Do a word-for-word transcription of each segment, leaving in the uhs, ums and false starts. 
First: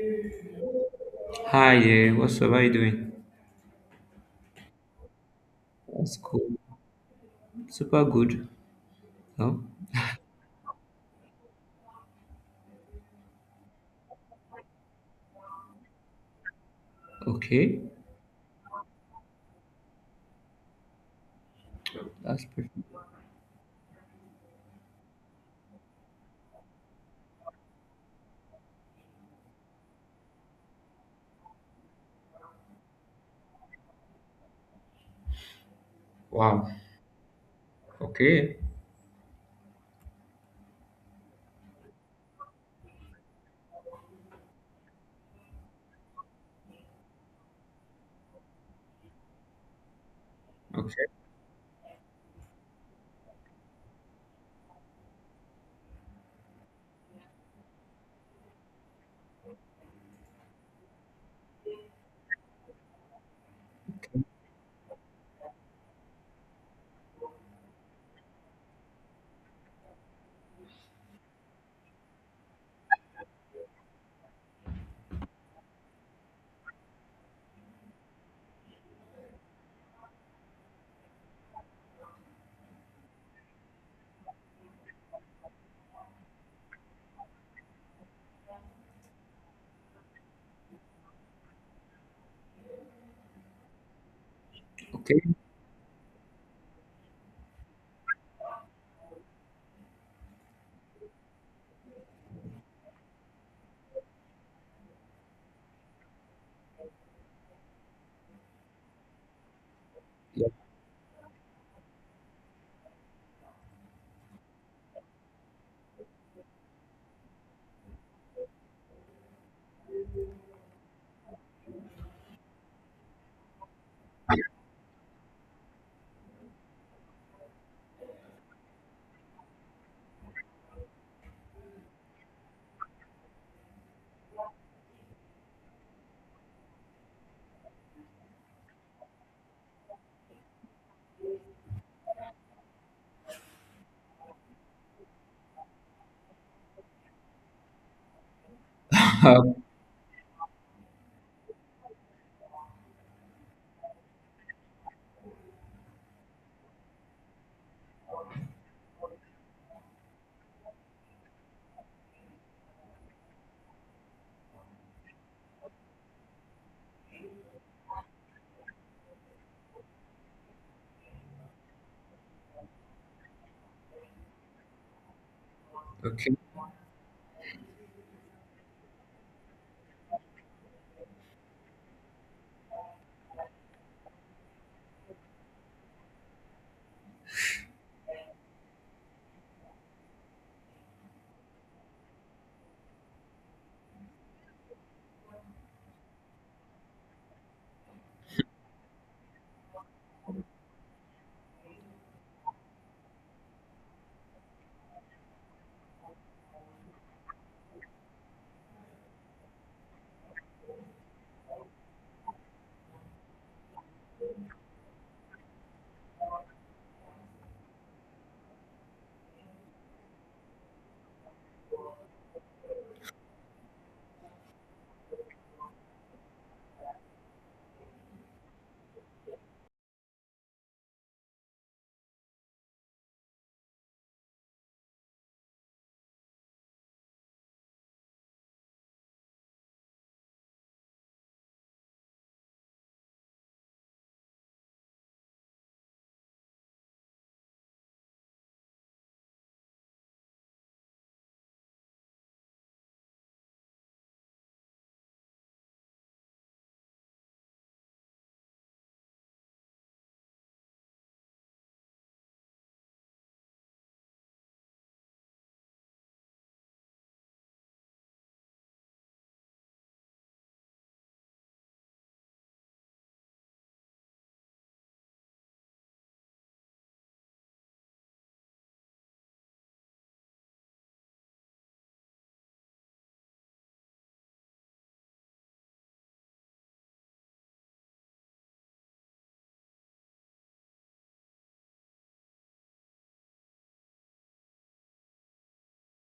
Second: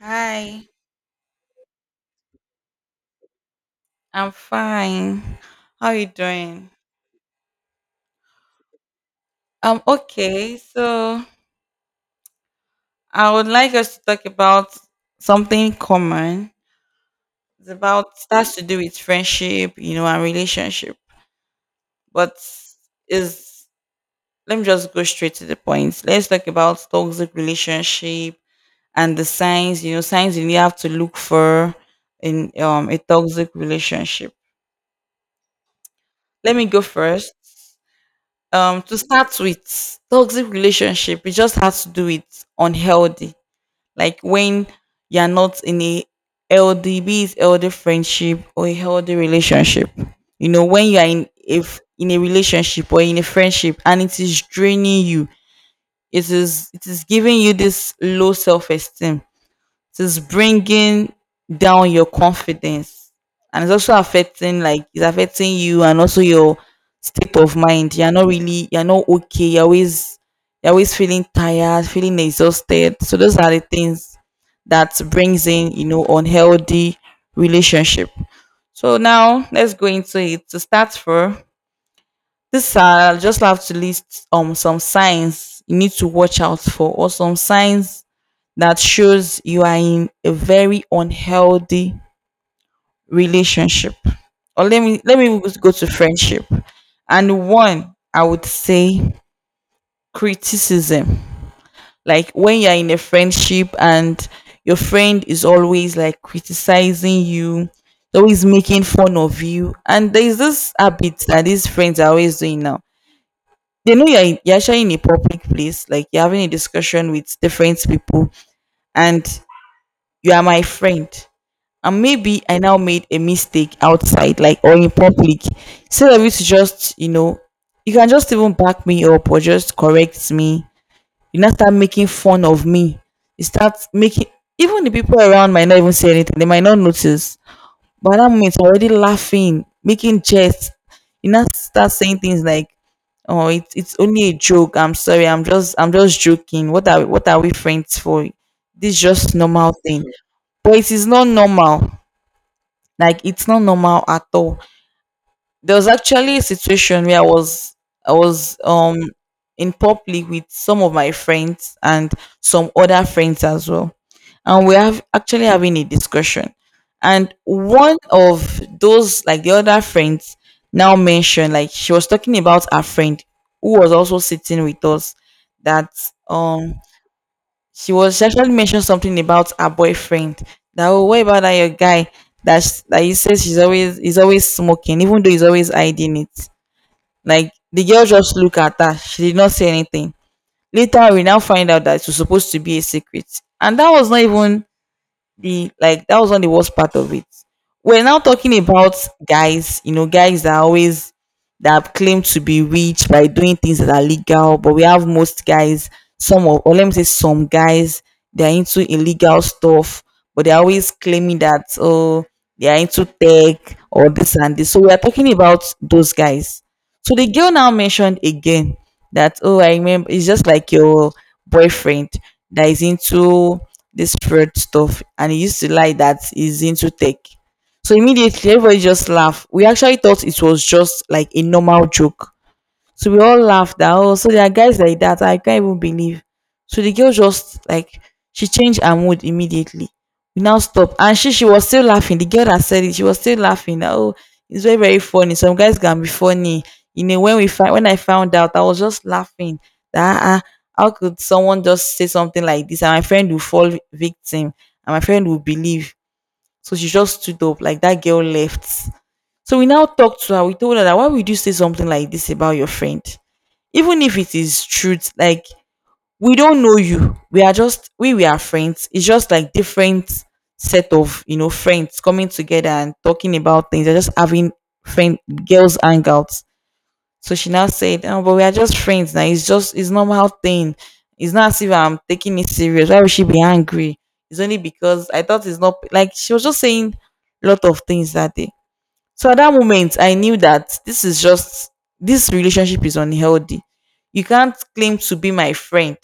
Hi, Hi there, what's up? How you doing? I'm fine. How are you That's cool. doing? Super good. Oh, Um, okay, so I would like us to talk about something common. It's okay. about starts to do with friendship, you know, and relationship. But That's perfect. is Let me just go straight to the point. Let's talk about toxic relationship and the signs, you know, signs you have to look for in um a toxic relationship. Let me Wow. go first. Okay. Um to start with toxic relationship, it just has to do with unhealthy, like when you're not in a healthy, be it healthy friendship or a healthy relationship. You know, when Okay. you're in, if in a relationship or in a friendship and it is draining you, it is it is giving you this low self-esteem, so it's bringing down your confidence, and it's also affecting, like it's affecting you and also your state of mind. You're not really, you're not okay. You're always you're always feeling tired, feeling exhausted. So those are the things that brings in, you know, unhealthy relationship. So now let's go into it. To start for this, uh, I'll just have to list um some signs you need to watch out for, or some signs that shows you are in a very unhealthy relationship. Or let me let Okay. me just go to friendship. And one, I would say criticism. Like when you're in a friendship and your friend is always like criticizing you, always making fun of you, and there's Yeah. this habit that these friends are always doing now, they know you're, in, you're actually in a public place, like you're having a discussion with different people, and you are my friend, and maybe I now made a mistake outside, like or in public, instead of you to just, you know, you can just even back me up or just correct me. You not start making fun of me. You start making, even the people around might not even say anything. They might not notice. But at that moment, you're already laughing, making jests. You not start saying things like, "Oh, it's it's only a joke. I'm sorry. I'm just I'm just joking. What are what are we friends for? This is just Um, normal thing." But it is not normal, like it's not normal at all. There was actually a situation where I was I was um in public with some of my friends and some other friends as well. And we have actually having a discussion. And one of those, like the other friends now mentioned, like she was talking about her friend who was also sitting with us, that okay. um she was actually mentioned something about her boyfriend, that oh, what about that your guy, that that he says, she's always, he's always smoking, even though he's always hiding it. Like the girl just looked at her, she did not say anything. Later we now find out that it was supposed to be a secret. And that was not even the like that was not the worst part of it. We're now talking about guys, you know, guys that always, that claim to be rich by doing things that are legal, but we have most guys, some of, or let me say some guys, they're into illegal stuff, but they're always claiming that oh, they are into tech or this and this. So we are talking about those guys. So the girl now mentioned again that, oh, I remember it's just like your boyfriend that is into this fraud stuff, and he used to lie that he's into tech. So immediately everybody just laughed. We actually thought it was just like a normal joke, so we all laughed that oh, so there are guys like that. I can't even believe. So the girl just like, she changed her mood immediately. We now stop, and she she was still laughing. The girl that said it, she was still laughing, that oh, it's very very funny. Some guys can be funny. You know, when we find when I found out, I was just laughing. That ah, ah, how could someone just say something like this? And my friend will fall victim, and my friend will believe. So she just stood up like that. Girl left. So we now talked to her. We told her that why would you say something like this about your friend? Even if it is truth, like we don't know you, we are just, we we are friends. It's just like different set of, you know, friends coming together and talking about things. They're just having friend girls hangouts. So she now said, oh, but we are just friends now, it's just, it's normal thing. It's not as if I'm taking it serious. Why would she be angry? It's only because I thought, it's not like. She was just saying a lot of things that day. So at that moment, I knew that this is just, this relationship is unhealthy. You can't claim to be my friend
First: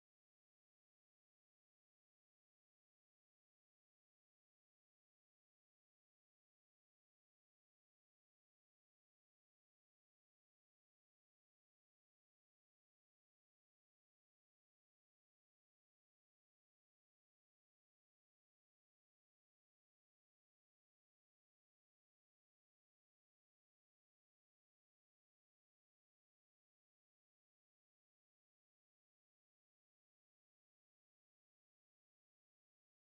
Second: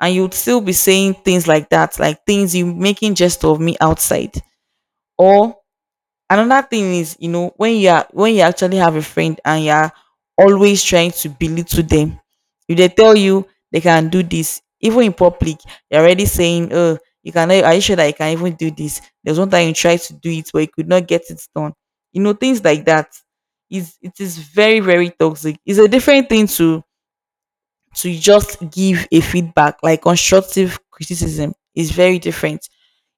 and you'd still be saying things like that, like things you making jest of me outside. Or another thing is, you know, when you are, when you actually have a friend and you are always trying to belittle them, if they tell you they can do this, even in public you're already saying, oh, you can, are you sure that you can even do this? There's one time you tried to do it, but you could not get it done. You know, things like that is, it is very very toxic. It's a different thing to to just give a feedback. Like constructive criticism is very different.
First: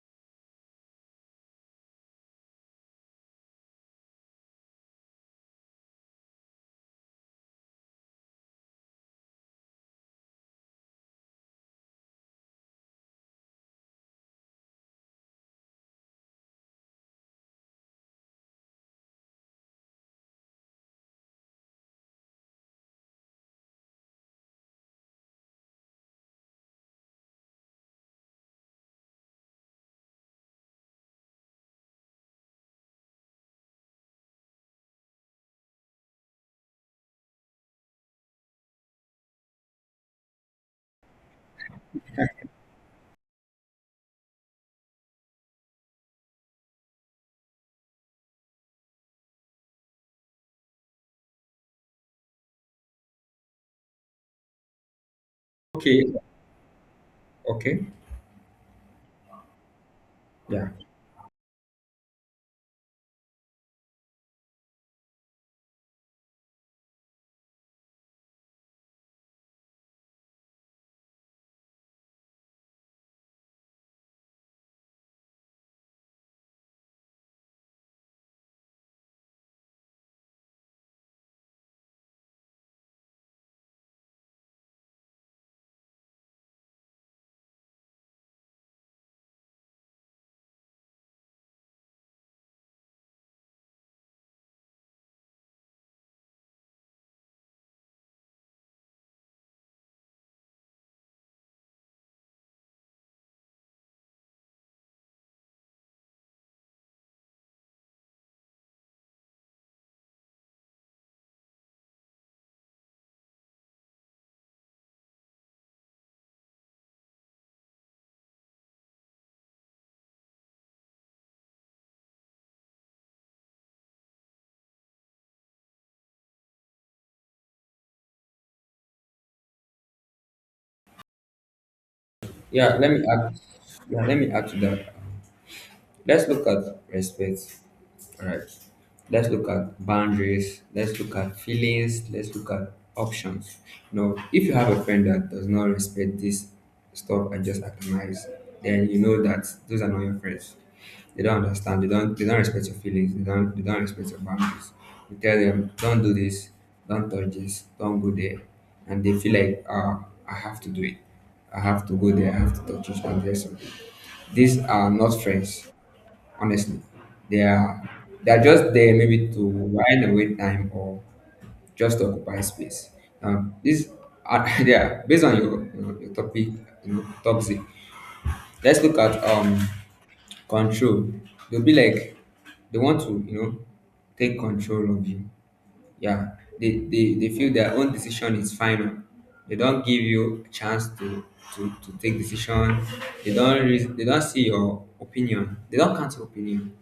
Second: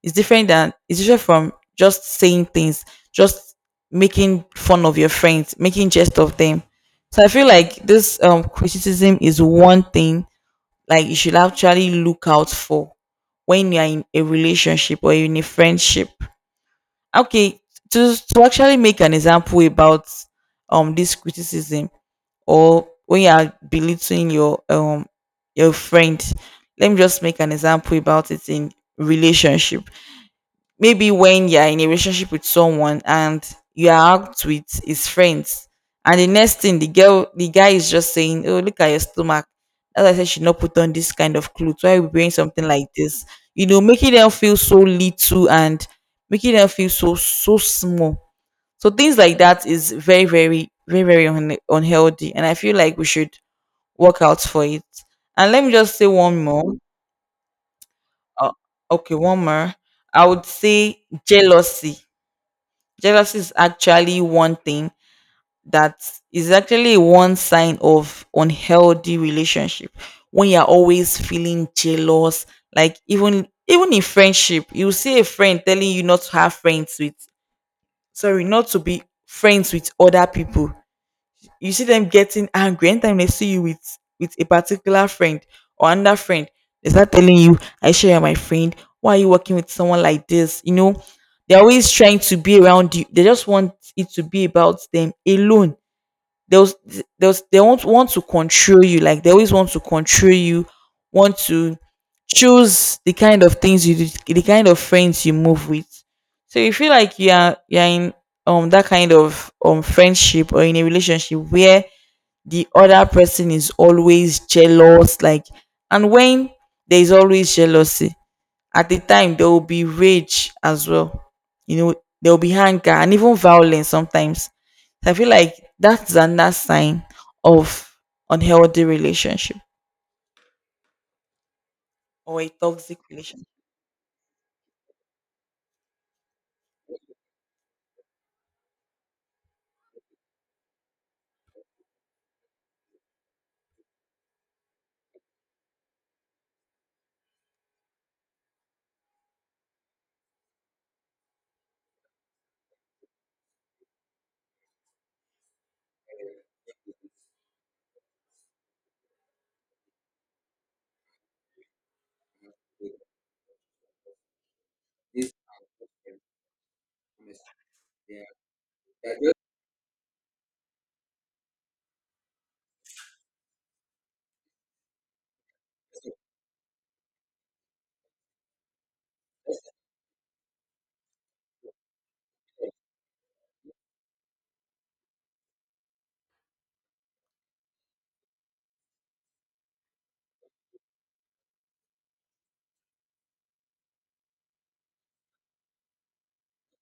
It's different than it's different from just saying things, just making fun of your friends, making jest of them. So I feel like this um criticism is one thing, like you should actually look out for when you're in a relationship or in a friendship. Okay, to, to actually make an example about um this criticism, or when you are belittling your um your friend, let me just make an example about it in relationship. Maybe when you're in a relationship with someone and you are out with his friends, and the next thing the girl, the guy is just saying, oh, look at your stomach. As I said, she not put on this kind of clothes. Why are we wearing something like this? You know, making them feel so little and making them feel so so small. So things like that is very, very, very, very un- unhealthy, and I feel like we should work out for it. And let me just Okay. say one more. Okay. Uh, okay, one more. I would Yeah. say jealousy. Jealousy is actually one thing that is actually one sign of unhealthy relationship. When you're always feeling jealous, like even even in friendship, you see a friend telling you not to have friends with, sorry, not to be friends with other people. You see them getting angry anytime they see you with with a particular friend or another friend. They start telling you, I sure you're my friend, why are you working with someone like this? You know, they're always trying to be around you. They just want it to be about them alone. They'll they'll they won't want to control you. Like they always want to control you, want to choose the kind of things you do, the kind of friends you move with. So you feel like you are, you're in um that kind of um friendship or in a relationship where the other person is always jealous, like, and when there's always jealousy, at the time there will be rage as well. You know, there will be anger and even violence sometimes. So I feel like that's another sign of unhealthy relationship or a Yeah, let toxic me add. relationship. Yeah, let me add to that. Let's look at respect. All right. Let's look at boundaries. Let's look at feelings. Let's look at options. Now, if you have a friend that does not respect this stuff and just atomize, then you know that those are not your friends. They don't understand. They don't. They don't respect your feelings. They don't. They don't respect your boundaries. You tell them, don't do this. Don't touch this. Don't go there, and they feel like, ah, I have to do it. I have to go there. I have to touch it and there's something. These are not friends, honestly. They are they are just there, maybe to wind away time or just to occupy space. Um, this uh, yeah, based on your you know, your topic, you know, toxic. Let's look at um control. They'll be like they want to, you know, take control of you. Yeah, they they, they feel their own decision is final. They don't give you a chance to to, to take decision. They don't re- they don't see your opinion. They don't count your opinion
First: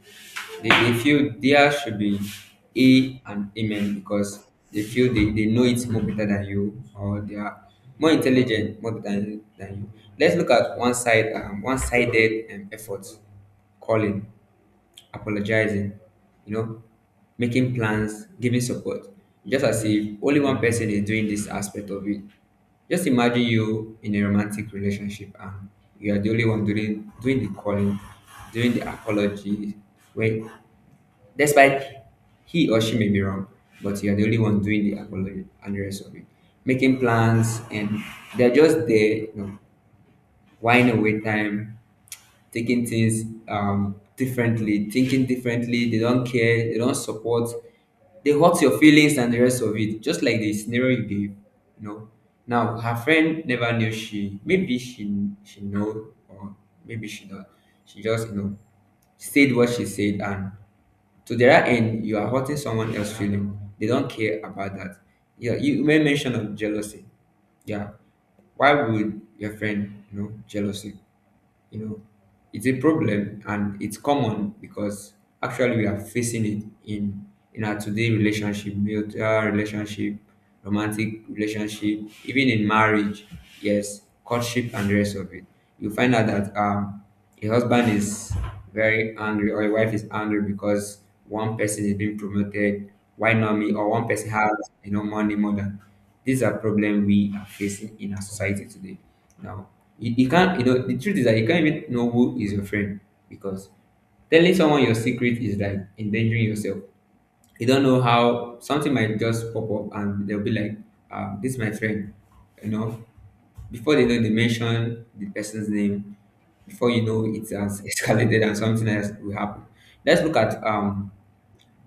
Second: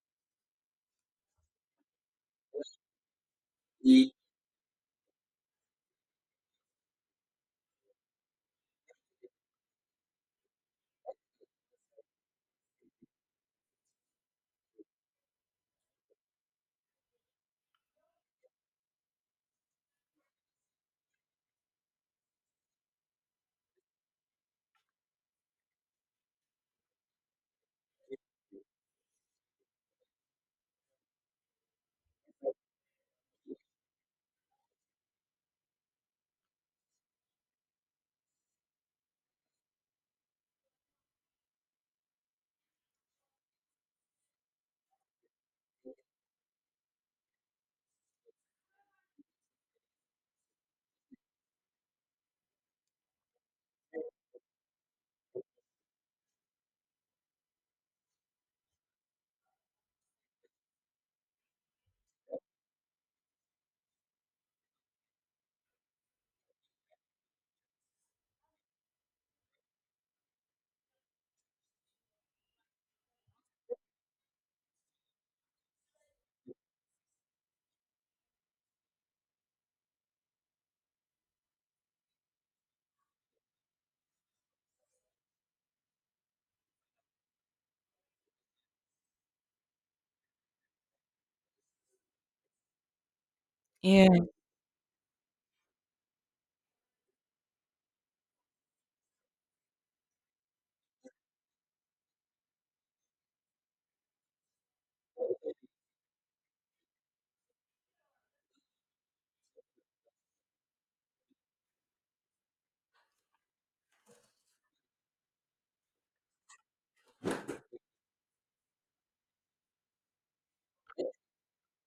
they, They feel there should be A and Amen, because they feel they, they know it more better than you, or they are more intelligent more than, than you. Let's look at one side, um, one-sided um, effort, calling, apologizing, you know, making plans, giving support, just as if only one person is doing this aspect of it. Just imagine you in a romantic relationship and you are the only one doing doing the calling, doing the apology, when despite he or she may be wrong, but you're the only one doing the apology and the rest of it. Making plans, and they're just there, you know, whining away time, taking things um differently, thinking differently, they don't care, they don't support, they hurt your feelings and the rest of it, just like the scenario you gave, you know. Now her friend never knew. She maybe she she know, or maybe she not. She just, you know, said what she said, and to their end, you are hurting someone else's feeling. They don't care about that. Yeah, you made mention of jealousy. Yeah, why would your friend, you know, jealousy? You know, it's a problem and it's common, because actually we are facing it in in our today relationship, mutual relationship, romantic relationship, even in marriage, yes, courtship and the rest of it. You find out that um a husband is very angry, or a wife is angry because one person is being promoted, why not me, or one Yeah. person has you know money more than. These are problems we are facing in our society today. Now, you, you can't, you know, the truth is that you can't even know who is your friend, because telling someone your secret is like endangering yourself. You don't know how something might just pop up and they'll be like, uh, this is my friend. You know, before they know, they mention the person's name. Before you know, it has escalated and something else will happen. Let's look at um,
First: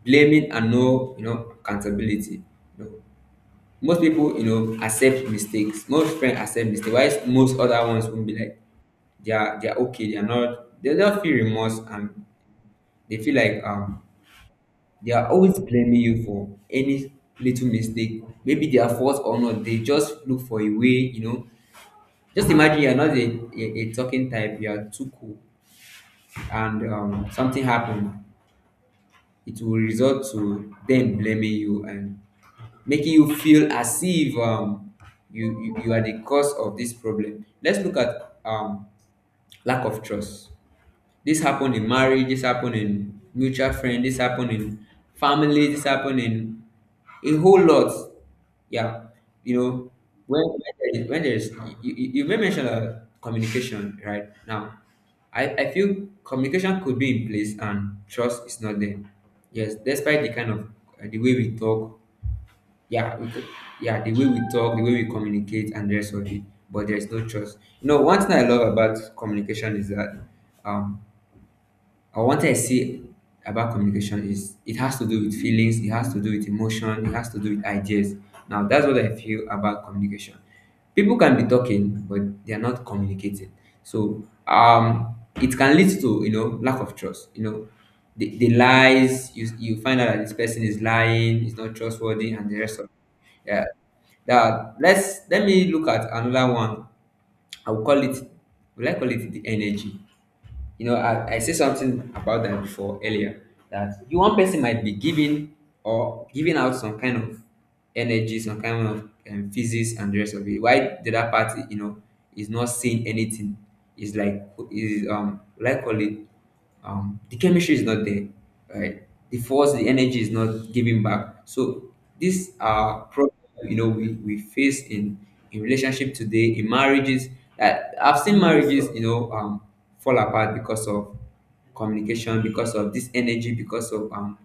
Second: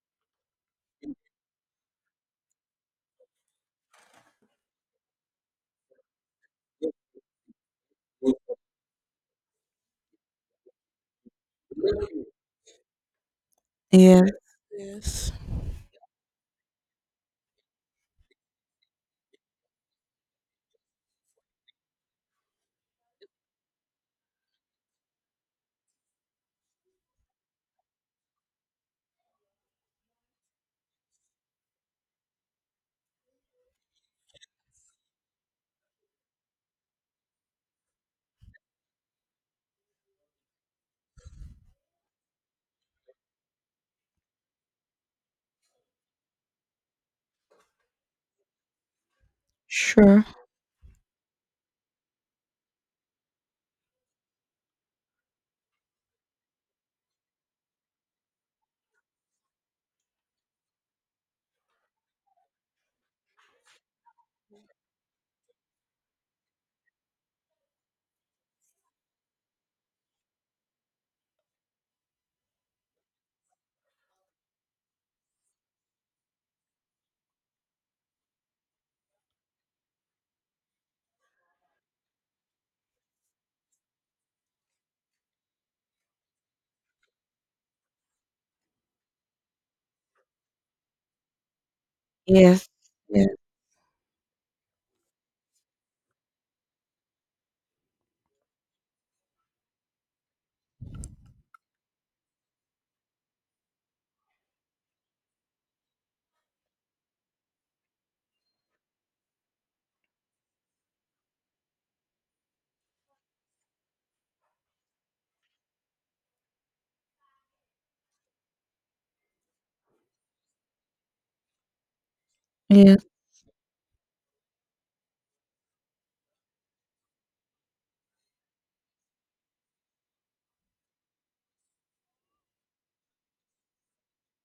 blaming and, no, you know, accountability. You know, most people, you know, accept mistakes. Most friends accept mistakes. Why most other ones will be like, they are they are okay, they are not, they don't feel remorse, and they feel like um Yeah. they are Yes. always blaming you for any little mistake, maybe their fault or not, they just look for a way, you know. Just imagine you're not a, a, a talking type, you are too cool and um, something happened, it will result to them blaming you and making you feel as if um, you, you you are the cause of this problem. Let's look at um, lack of trust. This happened in marriage, this happened in mutual friend, this happened in family, this happened in a whole lot. Yeah, you know, Sure. when when there is, when there is you, you you may mention uh, communication right now. I, I feel communication could be in place and trust is not there. Yes, despite the kind of uh, the way we talk, yeah, we could, yeah, the way we talk, the way we communicate, and the rest of it, but there is no trust. You know, one thing I love about communication is that um, or what I wanted to see about communication is it has to do with feelings, it has to do with emotion, it has to do with ideas. Now that's what I feel about communication. People can be talking, but they are not communicating. So um, it can lead to, you know, lack of trust. You know, the, the lies, you you find out that this person is lying, is not trustworthy, and the Yes. rest of, Yes. yeah. That Let's let me look at another one. I'll call it. Will I call it the energy? You know, I, I said something about that before earlier, that you one person might be giving or giving out some kind of energy, some kind of um, physics and the rest of it. Why the other party, you know, is not seeing anything. It's like is um like call it um, the chemistry is not there, right? The force, the energy is not giving back. So these Yeah. are problems, you know, we, we face in in relationship today, in marriages. That I've seen marriages, you know, um, fall apart because of communication, because of this energy, because of um,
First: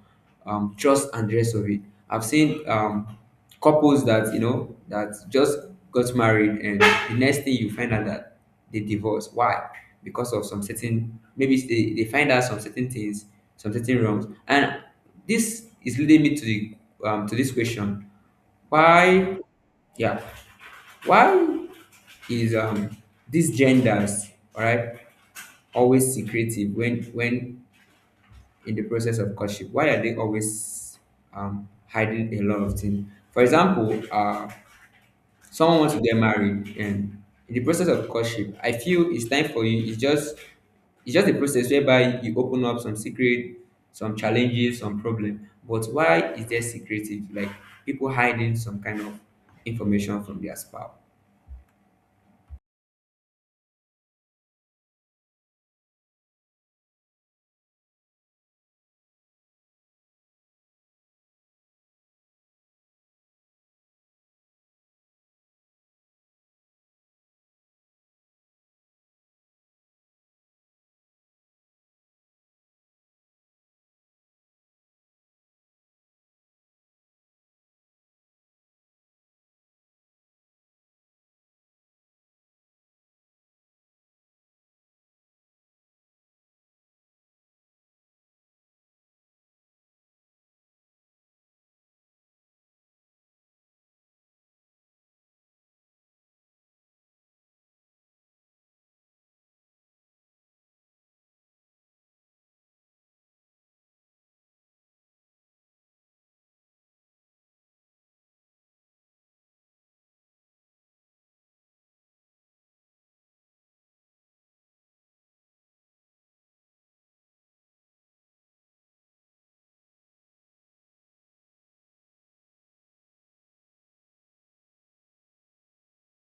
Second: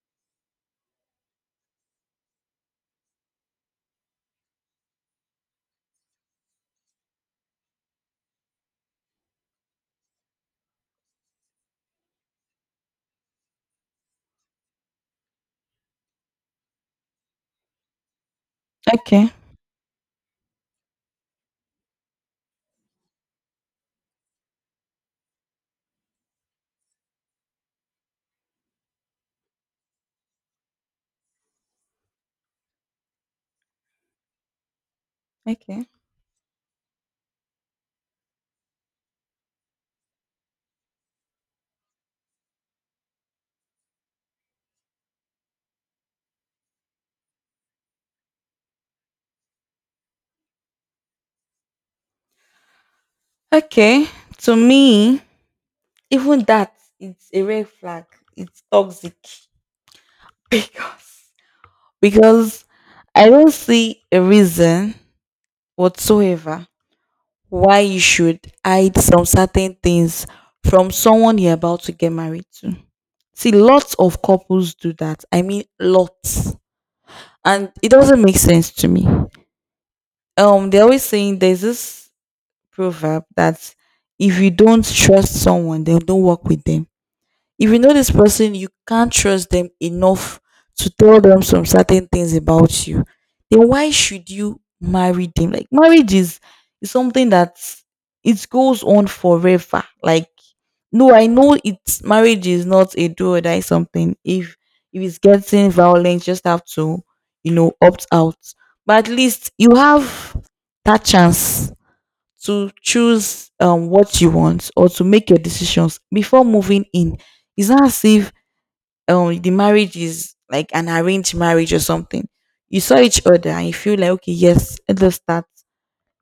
um, trust and the rest of it. I've seen um, couples that, you know, that just got married, and the next thing you find out that they divorce. Why? Because of some certain, maybe it's they, they find out some certain things, some certain wrongs, and this is leading me to the um, to this question: Okay. why? Yeah, why is um these genders, all right, always secretive when when in the process of courtship? Why are they always um, hiding a lot of things? For example, uh, someone Okay. wants to get married, and in the process of courtship, I feel it's time for you. It's just it's just a process whereby you open up some secret, some challenges, some problem. But why is there secretive? Like people hiding some kind of information from their spouse. Okay. To me, even that, it's a red flag, it's toxic because because I don't see a reason whatsoever why you should hide some certain things from someone you're about to get married to. See, lots of couples do that, I mean, lots, and it doesn't make sense to me. Um they're always saying there's this proverb that if you don't trust someone, then don't work with them. If you know this person, you can't trust them enough to tell them some certain things about you, then why should you marry them? Like marriage is, is something that it goes on forever. Like, no, I know it's, marriage is not a do or die something. If if it's getting violent, you just have to, you know, opt out. But at least you have that chance to choose um what you want, or to make your decisions before moving in. It's not as if um the marriage is like an arranged marriage or something. You saw each other and you feel like, okay, yes, let us start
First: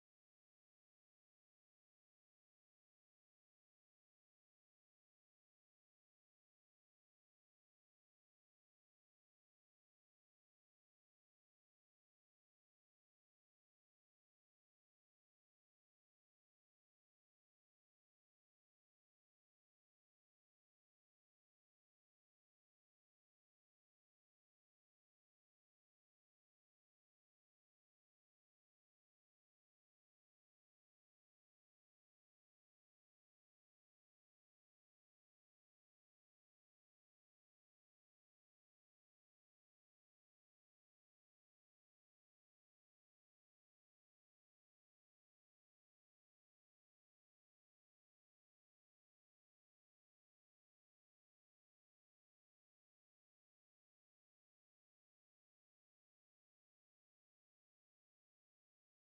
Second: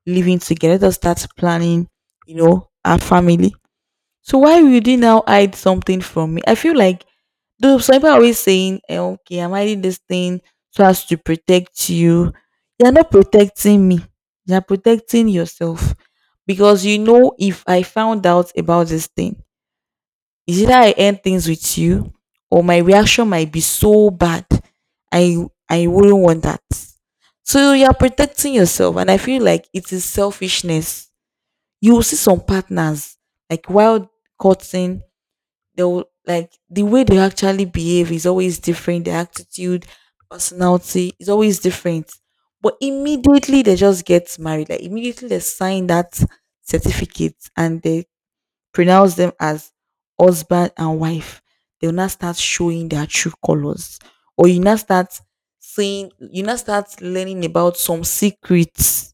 living together, let us start planning, you know, our family. So why would you now hide something from me? I feel like though some people are always saying, eh, okay, I'm hiding this thing so as to protect you. You're not protecting me. You're protecting yourself because you know, if I found out about this thing, is either I end things with you or my reaction might be so bad. I I wouldn't want that. So you're protecting yourself, and I feel like it is selfishness. You will see some partners like wild courting, they'll like the way they actually behave is always different. Their attitude, personality is always different. But immediately they just get married. Like immediately they sign that certificate and they pronounce them as husband and wife. They'll not start showing their true colors. Or you now start seeing, you now start learning about some secrets.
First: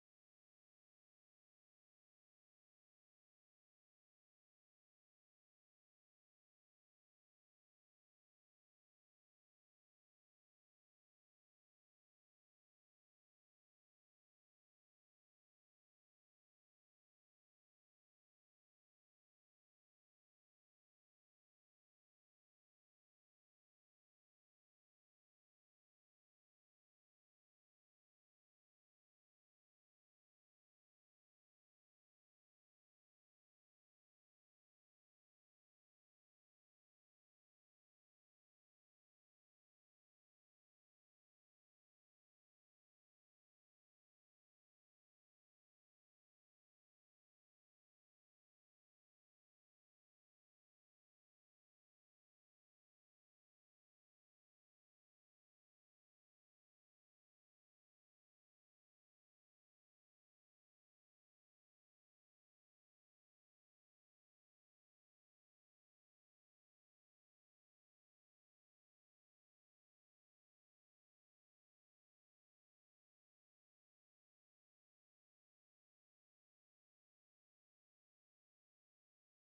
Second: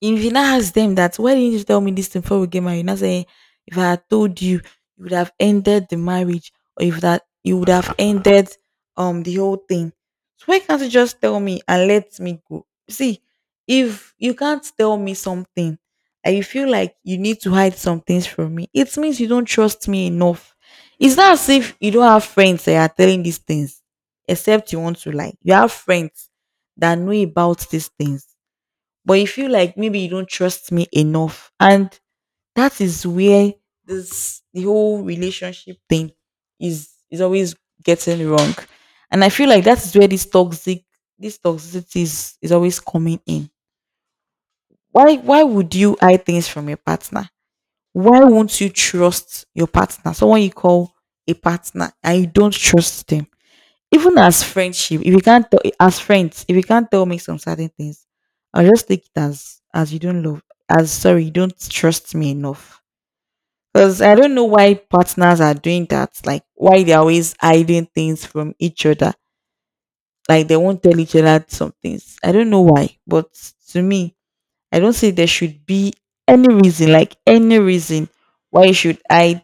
If you now ask them that, why didn't you tell me this thing before we get married? Now say, if I had told you, you would have ended the marriage, or if that you would have ended um the whole thing. So why can't you just tell me and let me go? See, if you can't tell me something and you feel like you need to hide some things from me, it means you don't trust me enough. It's not as if you don't have friends that are telling these things, except you want to lie. You have friends that know about these things but you feel like maybe you don't trust me enough. And that is where this the whole relationship thing is is always getting wrong. And I feel like that is where this toxic, this toxicity is, is always coming in. Why why would you hide things from your partner? Why won't you trust your partner? Someone you call a partner and you don't trust them, even as friendship, if you can't tell as friends, if you can't tell me some certain things, I'll just take it as as you don't love, as sorry, you don't trust me enough. Because I don't know why partners are doing that. Like why they're always hiding things from each other. Like they won't tell each other some things. I don't know why. But to me, I don't see there should be any reason, like any reason why you should hide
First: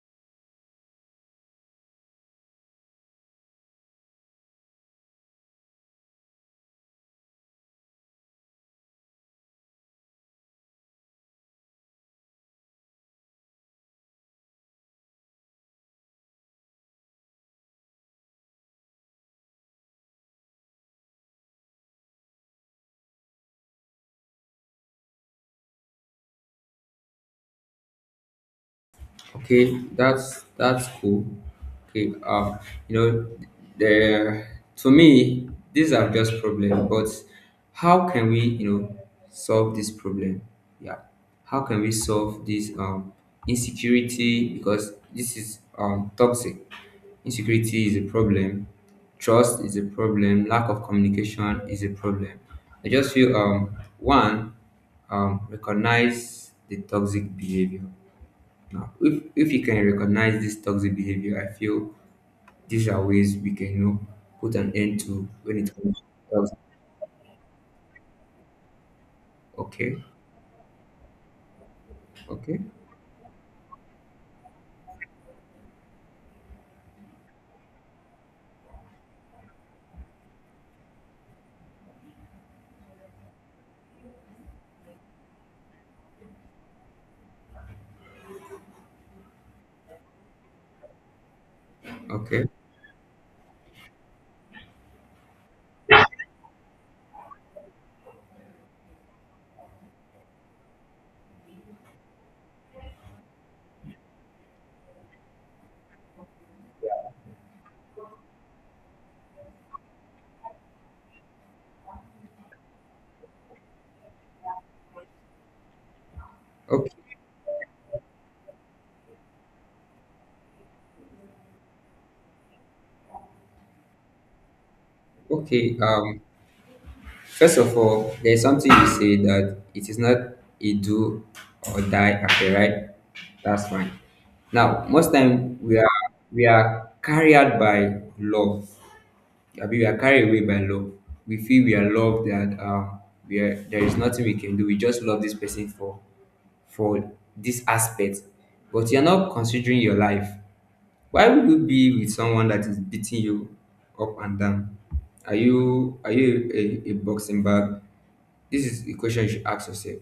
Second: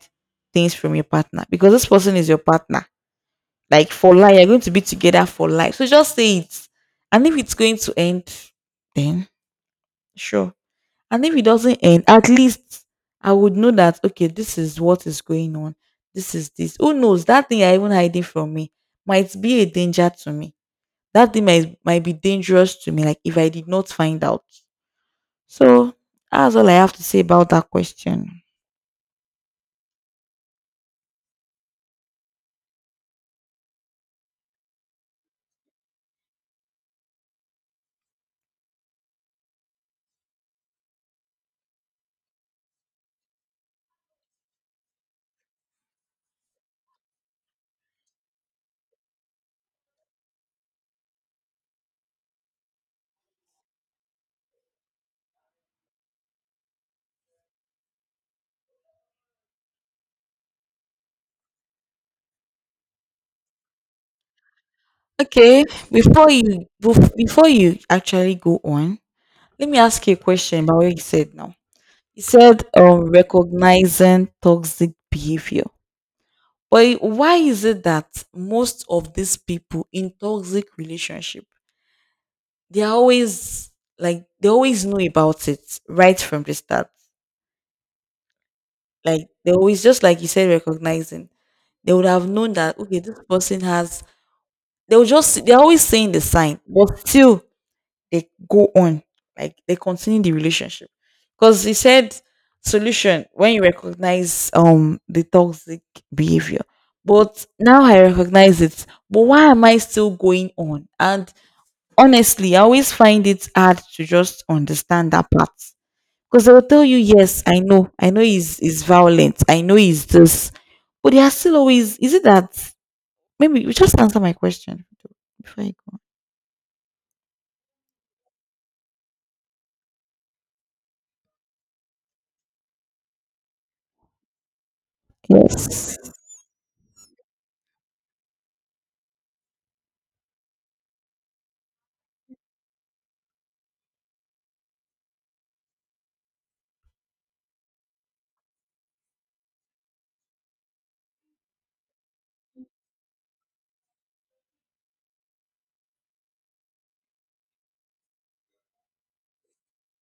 things from your partner. Because this person is your partner, like for life, you're going to be together for life. So just say it. And if it's going to end, then sure. And if it doesn't end, at least I would know that okay, this is what is going on. This is this. Who knows? That thing you're even hiding from me might be a danger to me. That thing might might be dangerous to me. Like if I did not find out. So that's all I have to say about that question. Okay, that's that's cool. Okay, uh, you know, the to me these are just problems. But how can we, you know, solve this problem? Yeah, how can we solve this um insecurity, because this is um toxic. Insecurity is a problem. Trust is a problem. Lack of communication is a problem. I just feel um one, um recognize the toxic behavior. Now, if if you can recognize this toxic behavior, I feel these are ways we can, you know, put an end to when Okay, it comes to before toxic. you bef- before you actually go on, let me Okay, ask you a question about what you said now. You okay, said um recognizing toxic behavior. But why is it that most of these people in toxic relationship, they're always, like they always know about it right from the start. Like they always just, like you said, recognizing. They would have okay, known that okay, this person has, they will just, they're always saying the sign, but still they go on. Like they continue the relationship. Because he said solution when you recognize um the toxic behavior. But now I recognize it. But why am I still going on? And honestly, I always find it hard to just understand that part. Because they'll tell okay, you, yes, I know, I know he's is violent, I know he's this, but they are still always. Is it that, maybe you just answer my question before you okay. go? Um, first of all, there's something you say that it is not a do or die affair, right? That's fine. Now, most time we are Yes. we are carried by love. Abi we are carried away by love, we feel we are loved, that um we are, there is nothing we can do, we just love this person for for this aspect, but you're not considering your life. Why would you be with someone that is beating you up and down? Are you are you a, a boxing bag? This is a question you should ask yourself.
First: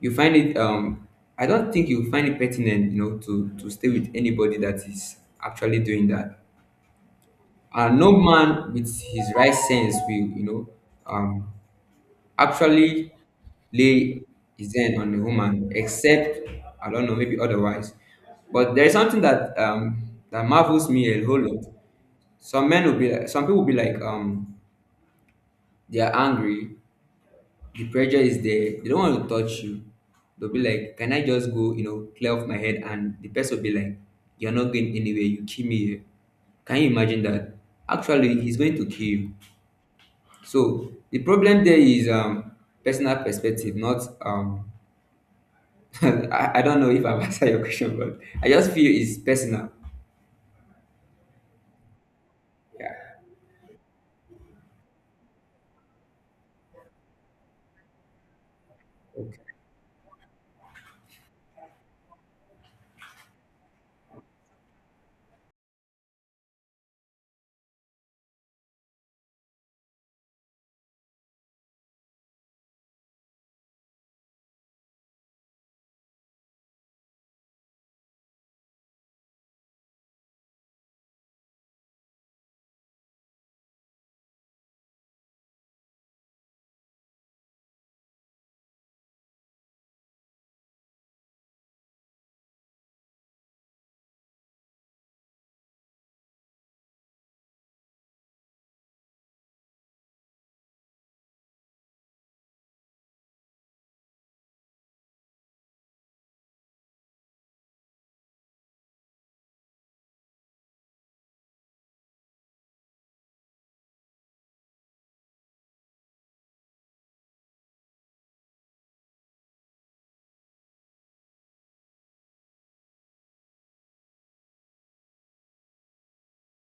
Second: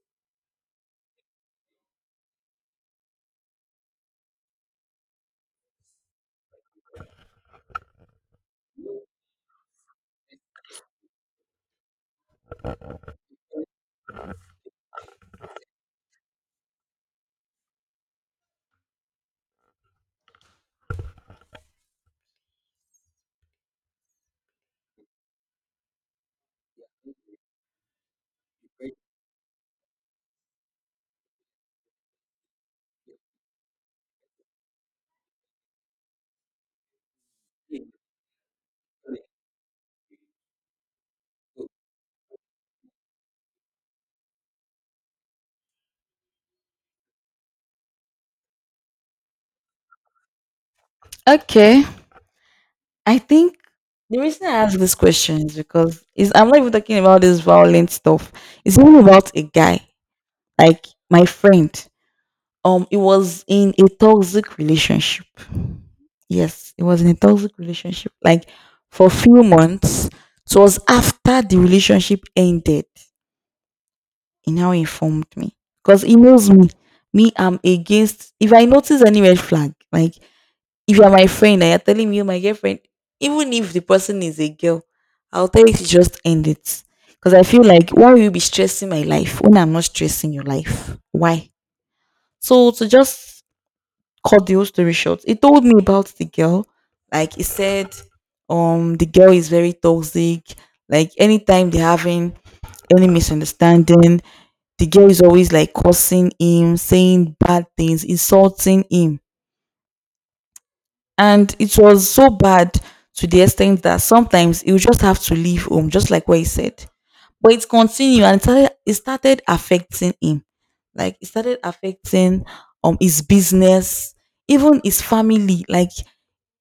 You find it um, I don't think you find it pertinent, you know, to to stay with anybody that is actually doing that. And no man with his right sense will, you know, um actually lay his hand on a woman, except I don't know, maybe otherwise. But there is something that um that marvels me a whole lot. Some men will be like, some people will be like, um they are angry, the pressure is there, they don't want to touch you, they'll be like, can I just go, you know, clear off my head, and the person will be like, you're not going anywhere, you kill me here. Can you imagine that? Actually he's going to kill you. So the problem there is um personal perspective, not um I, I don't know if I've answered your question, but I just feel it's personal. Okay. Yeah. I think the reason I ask this question is because is I'm not even talking about this violent stuff. It's even about a guy, like my friend. Um, it was in a toxic relationship. Yes, it was in a toxic relationship. Like for a few months, it was after the relationship ended. He now informed me because he knows me. Me, I'm against. If I notice any red flag, like if you're my friend and you're telling me you're my girlfriend, even if the person is a girl, I'll tell you to just end it. Because I feel like why will you be stressing my life when I'm not stressing your life? Why? So to just cut the whole story short. He told me about the girl. Like he said, um, the girl is very toxic. Like anytime they're having any misunderstanding, the girl is always like cursing him, saying bad things, insulting him. And it was so bad to the extent that sometimes he would just have to leave home, just like what he said. But it continued and it started, it started affecting him. Like it started affecting um his business, even his family. Like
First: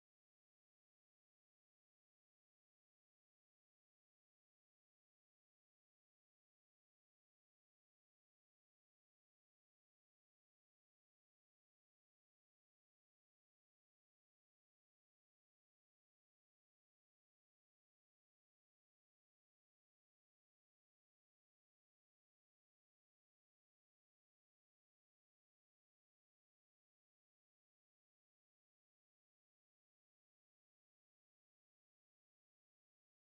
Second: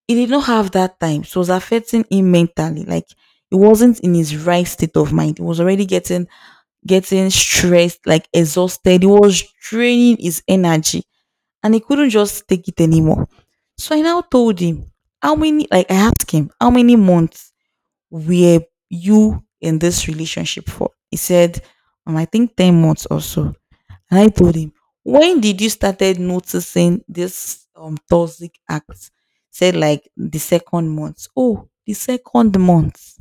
he did not have that time, so it was affecting him mentally. Like he wasn't in his right state of mind. He was already getting getting stressed, like exhausted. He was draining his energy, and he couldn't just take it anymore. So I now told him how many. Like I asked him, how many months were you in this relationship for? He said, um, I think ten months or so. And I told him, when did you started noticing this um toxic act? Said like the second month. Oh, the second month.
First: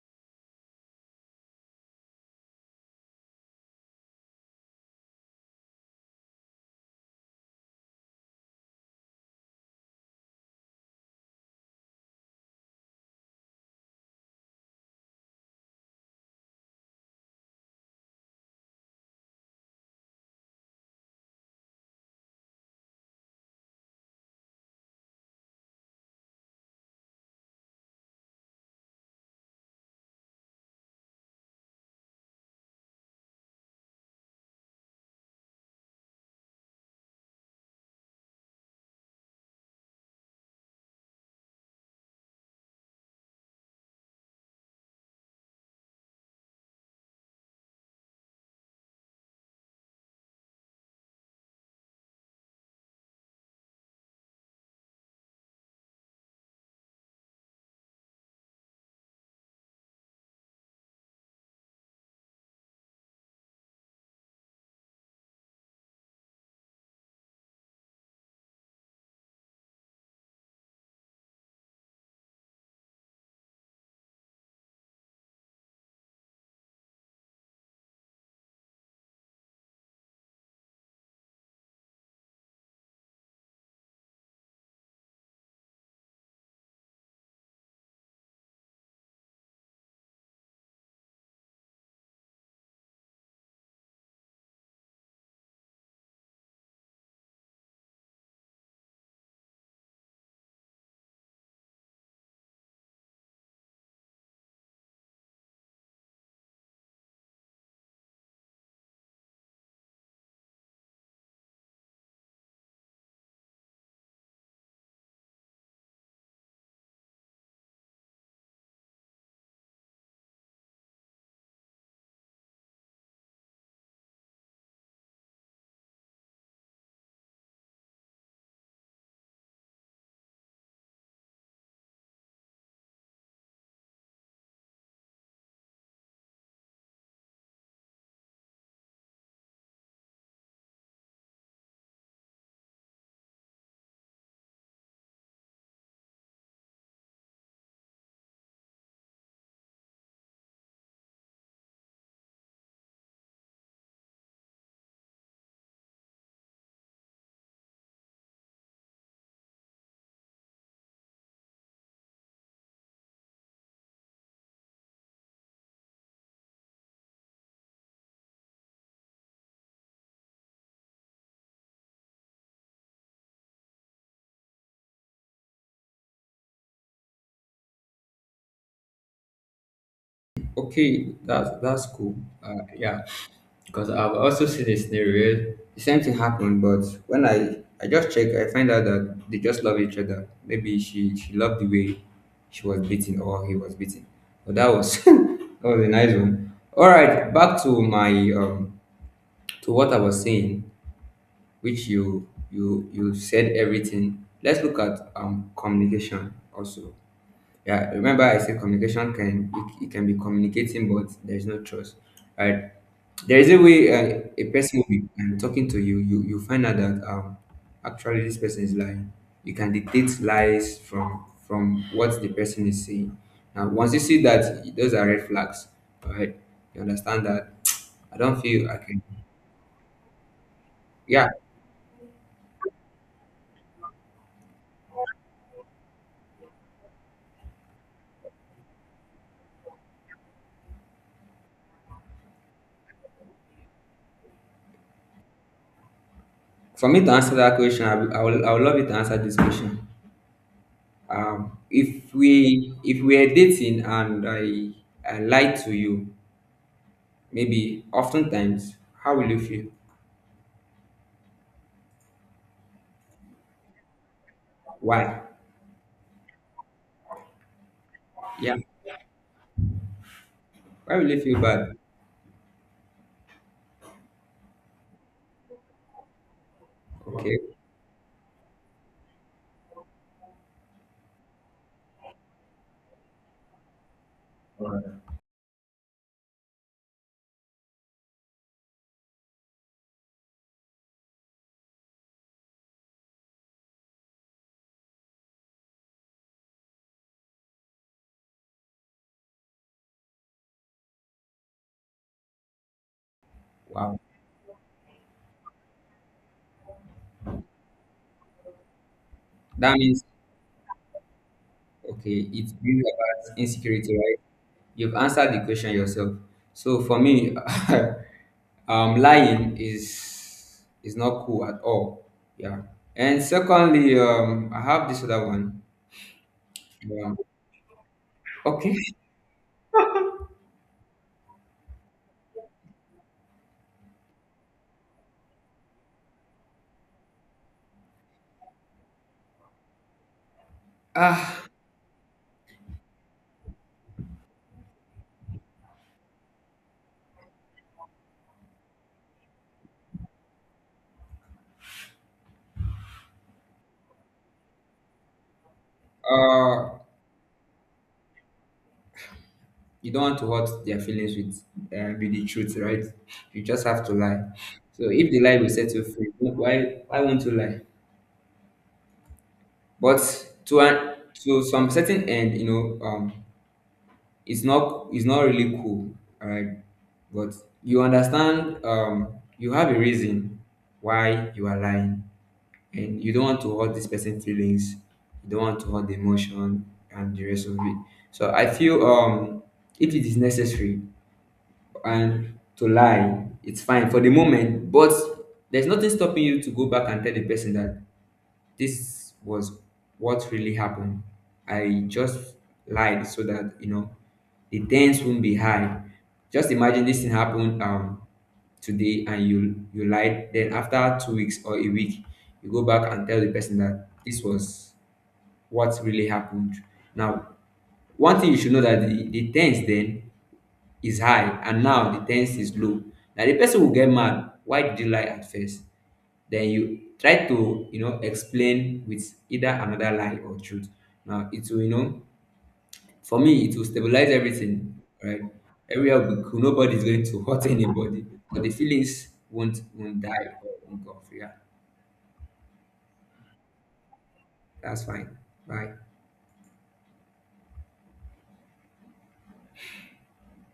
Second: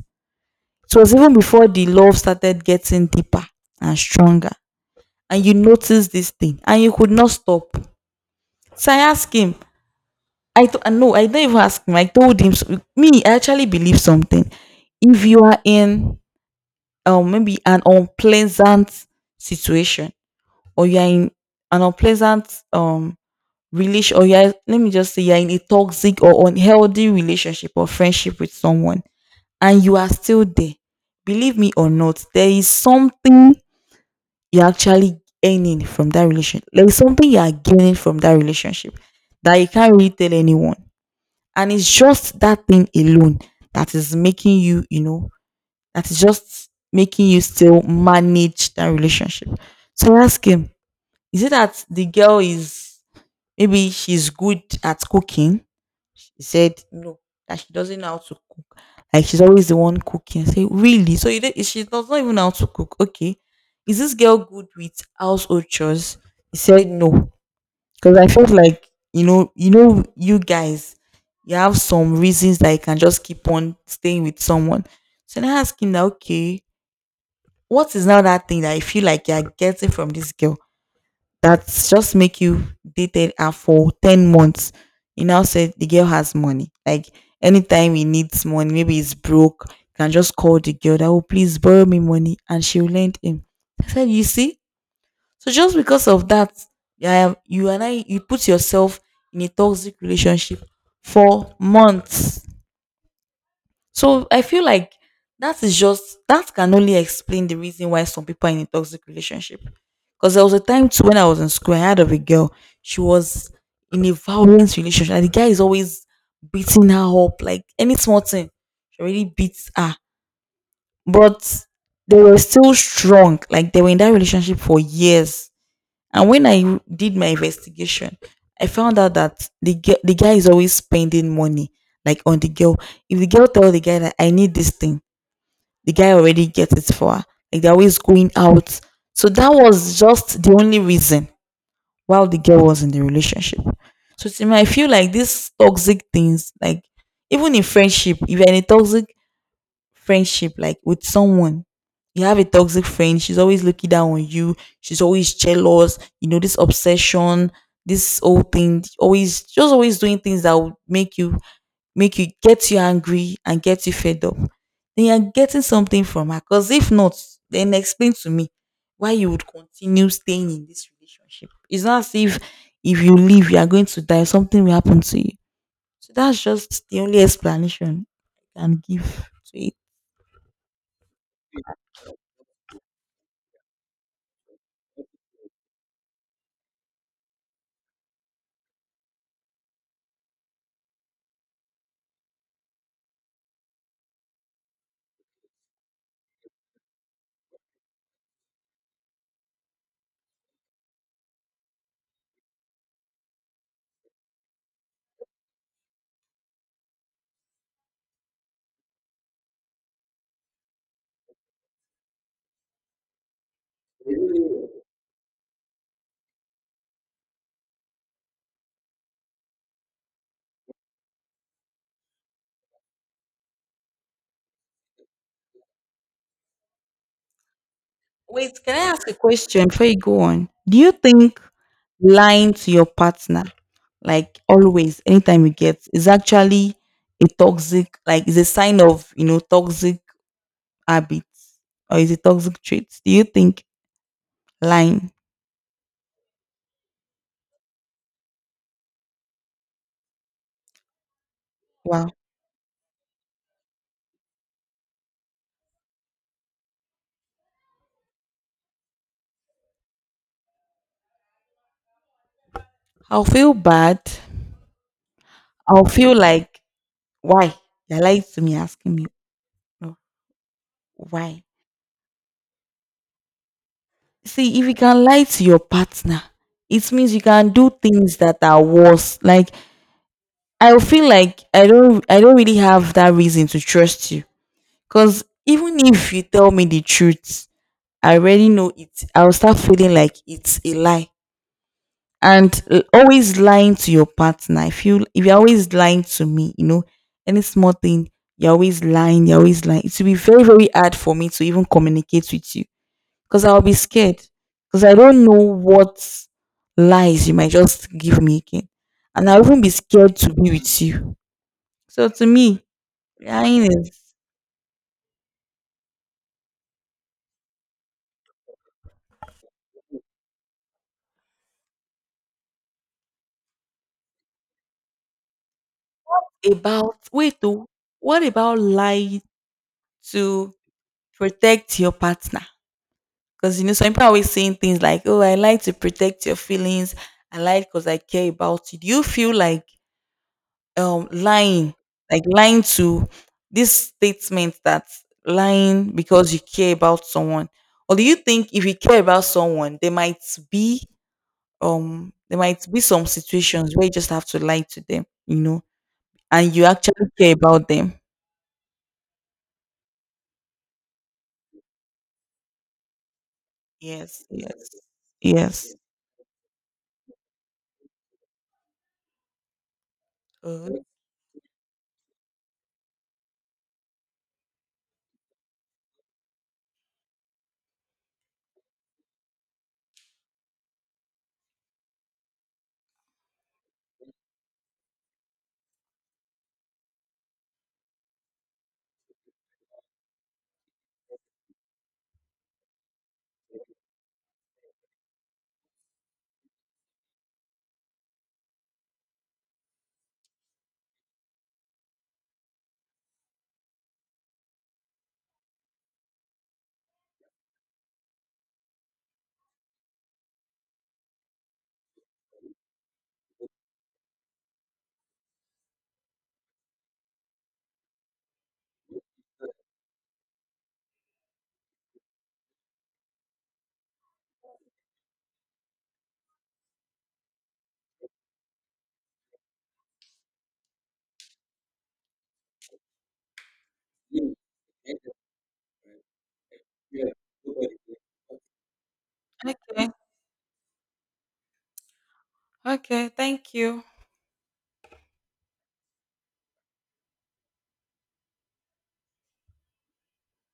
It was even before the love started getting deeper and stronger. And you noticed this thing and you could not stop. So I asked him, I th- no, I didn't even ask him. I told him, so- me, I actually believe something. If you are in um maybe an unpleasant situation, or you are in an unpleasant um relation, or you're, let me just say, you're in a toxic or unhealthy relationship or friendship with someone and you are still there, believe me or not, there is something you're actually earning from that relationship. There is something you are gaining from that relationship that you can't really tell anyone, and it's just that thing alone that is making you, you know, that is just making you still manage that relationship. So ask him, is it that the girl is, maybe she's good at cooking? She said no, that she doesn't know how to cook. Like she's always the one cooking. I say, really? So you don't, she does not even know how to cook. Okay. Is this girl good with household chores? He said no. Because I felt like, you know, you know, you guys, you have some reasons that you can just keep on staying with someone. So then I asked him that, okay, what is now that thing that I feel like you're getting from this girl, that's just make you dated her for ten months. You now said the girl has money. Like anytime he needs money, maybe he's broke, you can just call the girl that oh please borrow me money and she'll lend him. I said, you see? So just because of that, yeah, you and I, you put yourself in a toxic relationship for months. So I feel like that is just, that can only explain the reason why some people are in a toxic relationship. Because there was a time too when I was in school, I had of a girl. She was in a violent relationship, and the guy is always beating her up, like any small thing. She already beats her, but they were still strong. Like they were in that relationship for years. And when I did my investigation, I found out that the ge- the guy is always spending money, like on the girl. If the girl tell the guy that I need this thing, the guy already gets it for her. Like they're always going out. So that was just the only reason while the girl was in the relationship. So to me, I feel like these toxic things, like even in friendship, if you're in a toxic friendship, like with someone, you have a toxic friend, she's always looking down on you, she's always jealous, you know, this obsession, this whole thing, always just always doing things that would make you, make you get you angry and get you fed up. Then you're getting something from her. Because if not, then explain to me why you would continue staying in this relationship. It's not as if if you leave, you are going to die, something will happen to you. So that's just the only explanation I can give to it. Okay, that's that's cool. Uh, yeah, because I've also seen a scenario where the same thing happened, but when I I just check, I find out that they just love each other. Maybe she she loved the way she was beaten or he was beaten. But that was that was a nice one. All right, back to my um to what I was saying. Which you you you said everything. Let's look at um communication also. Yeah, remember I said communication can, it, it can be communicating, but there's no trust, right? There is a way uh, a person will be um, talking to you. You you find out that um actually this person is lying. You can detect lies from from what the person is saying. Now, once you see that, those are red flags, all right? You understand that I don't Wait, feel can I I can. ask a question before you go on? Do you Yeah. think lying to your partner, like always, anytime you get, is actually a toxic, like, is a sign of, you know, toxic habits or is it toxic traits? Do you think lying? For me to answer that question, I, will- I will I would love you to answer this question. Um, Wow. if we if we are dating and I I lied to you, maybe oftentimes, how will you feel? I'll feel bad. Why? I'll feel like, why? You're lying to me, Yeah. asking me, "Oh, Why will you feel why? bad? See, if you can lie to your partner, it means you Okay. can do things that are worse. Like, I feel like I don't I don't really have that reason to trust you. Cause even if you tell me the truth, I already know it. I'll start feeling like it's a lie. And l- always lying to your partner. If you if you're always lying to me, you know, any small thing, you're always lying, you're always lying. It will be very, very hard for me to even communicate with you. Because I'll be Wow. scared. Because I don't know what lies you might just give me again. And I'll even be That means scared to be with you. So to okay. It's me, really about lying insecurity, is, right? You've answered the question yourself. So for me, um, lying is is not cool at all. Yeah. And secondly, um, I have this other one. about Yeah. wait oh, what about Okay. lying to protect your partner? Because you know some people are always saying things like, "Oh, I like to protect your feelings. I like because I care about you." Do you feel like um Ah, lying, like lying to this statement that lying because you care about someone, or do you think if you care about someone, there might be um there might be some situations where you just have to lie to them, you know, and you uh, actually care about them? you don't want to hurt their feelings with uh, with the truth, right? You just have to Yes, lie. yes, So if the lie will set yes. you free, why why won't you lie? But to Mhm. an, to some certain end, you know, um, it's not it's not really cool, all right? But you understand, um, you have a reason why you are lying, and you don't want to hurt this person's feelings, you don't want to hurt the emotion and the rest of it. So I feel um if it is necessary and to lie, it's fine for the moment. But there's nothing stopping you to go back and tell the person that this was what really happened. I just lied so that, you know, the tens won't be high. Just imagine this thing happened um today, and you you lied. Then after two weeks or a week, you go back and tell the person that this was what really happened. Now, one thing you should know, that the, the tens then is high and now the ten is low. Now the person will get mad, why did you lie at first? Then you try to, you know, explain with either another lie or truth. Now it will, you know, for me it will stabilize everything, right? Everywhere will be cool, nobody's going to hurt anybody, but the feelings won't Okay. won't die or won't go off, yeah, Okay. Thank you. that's fine, bye.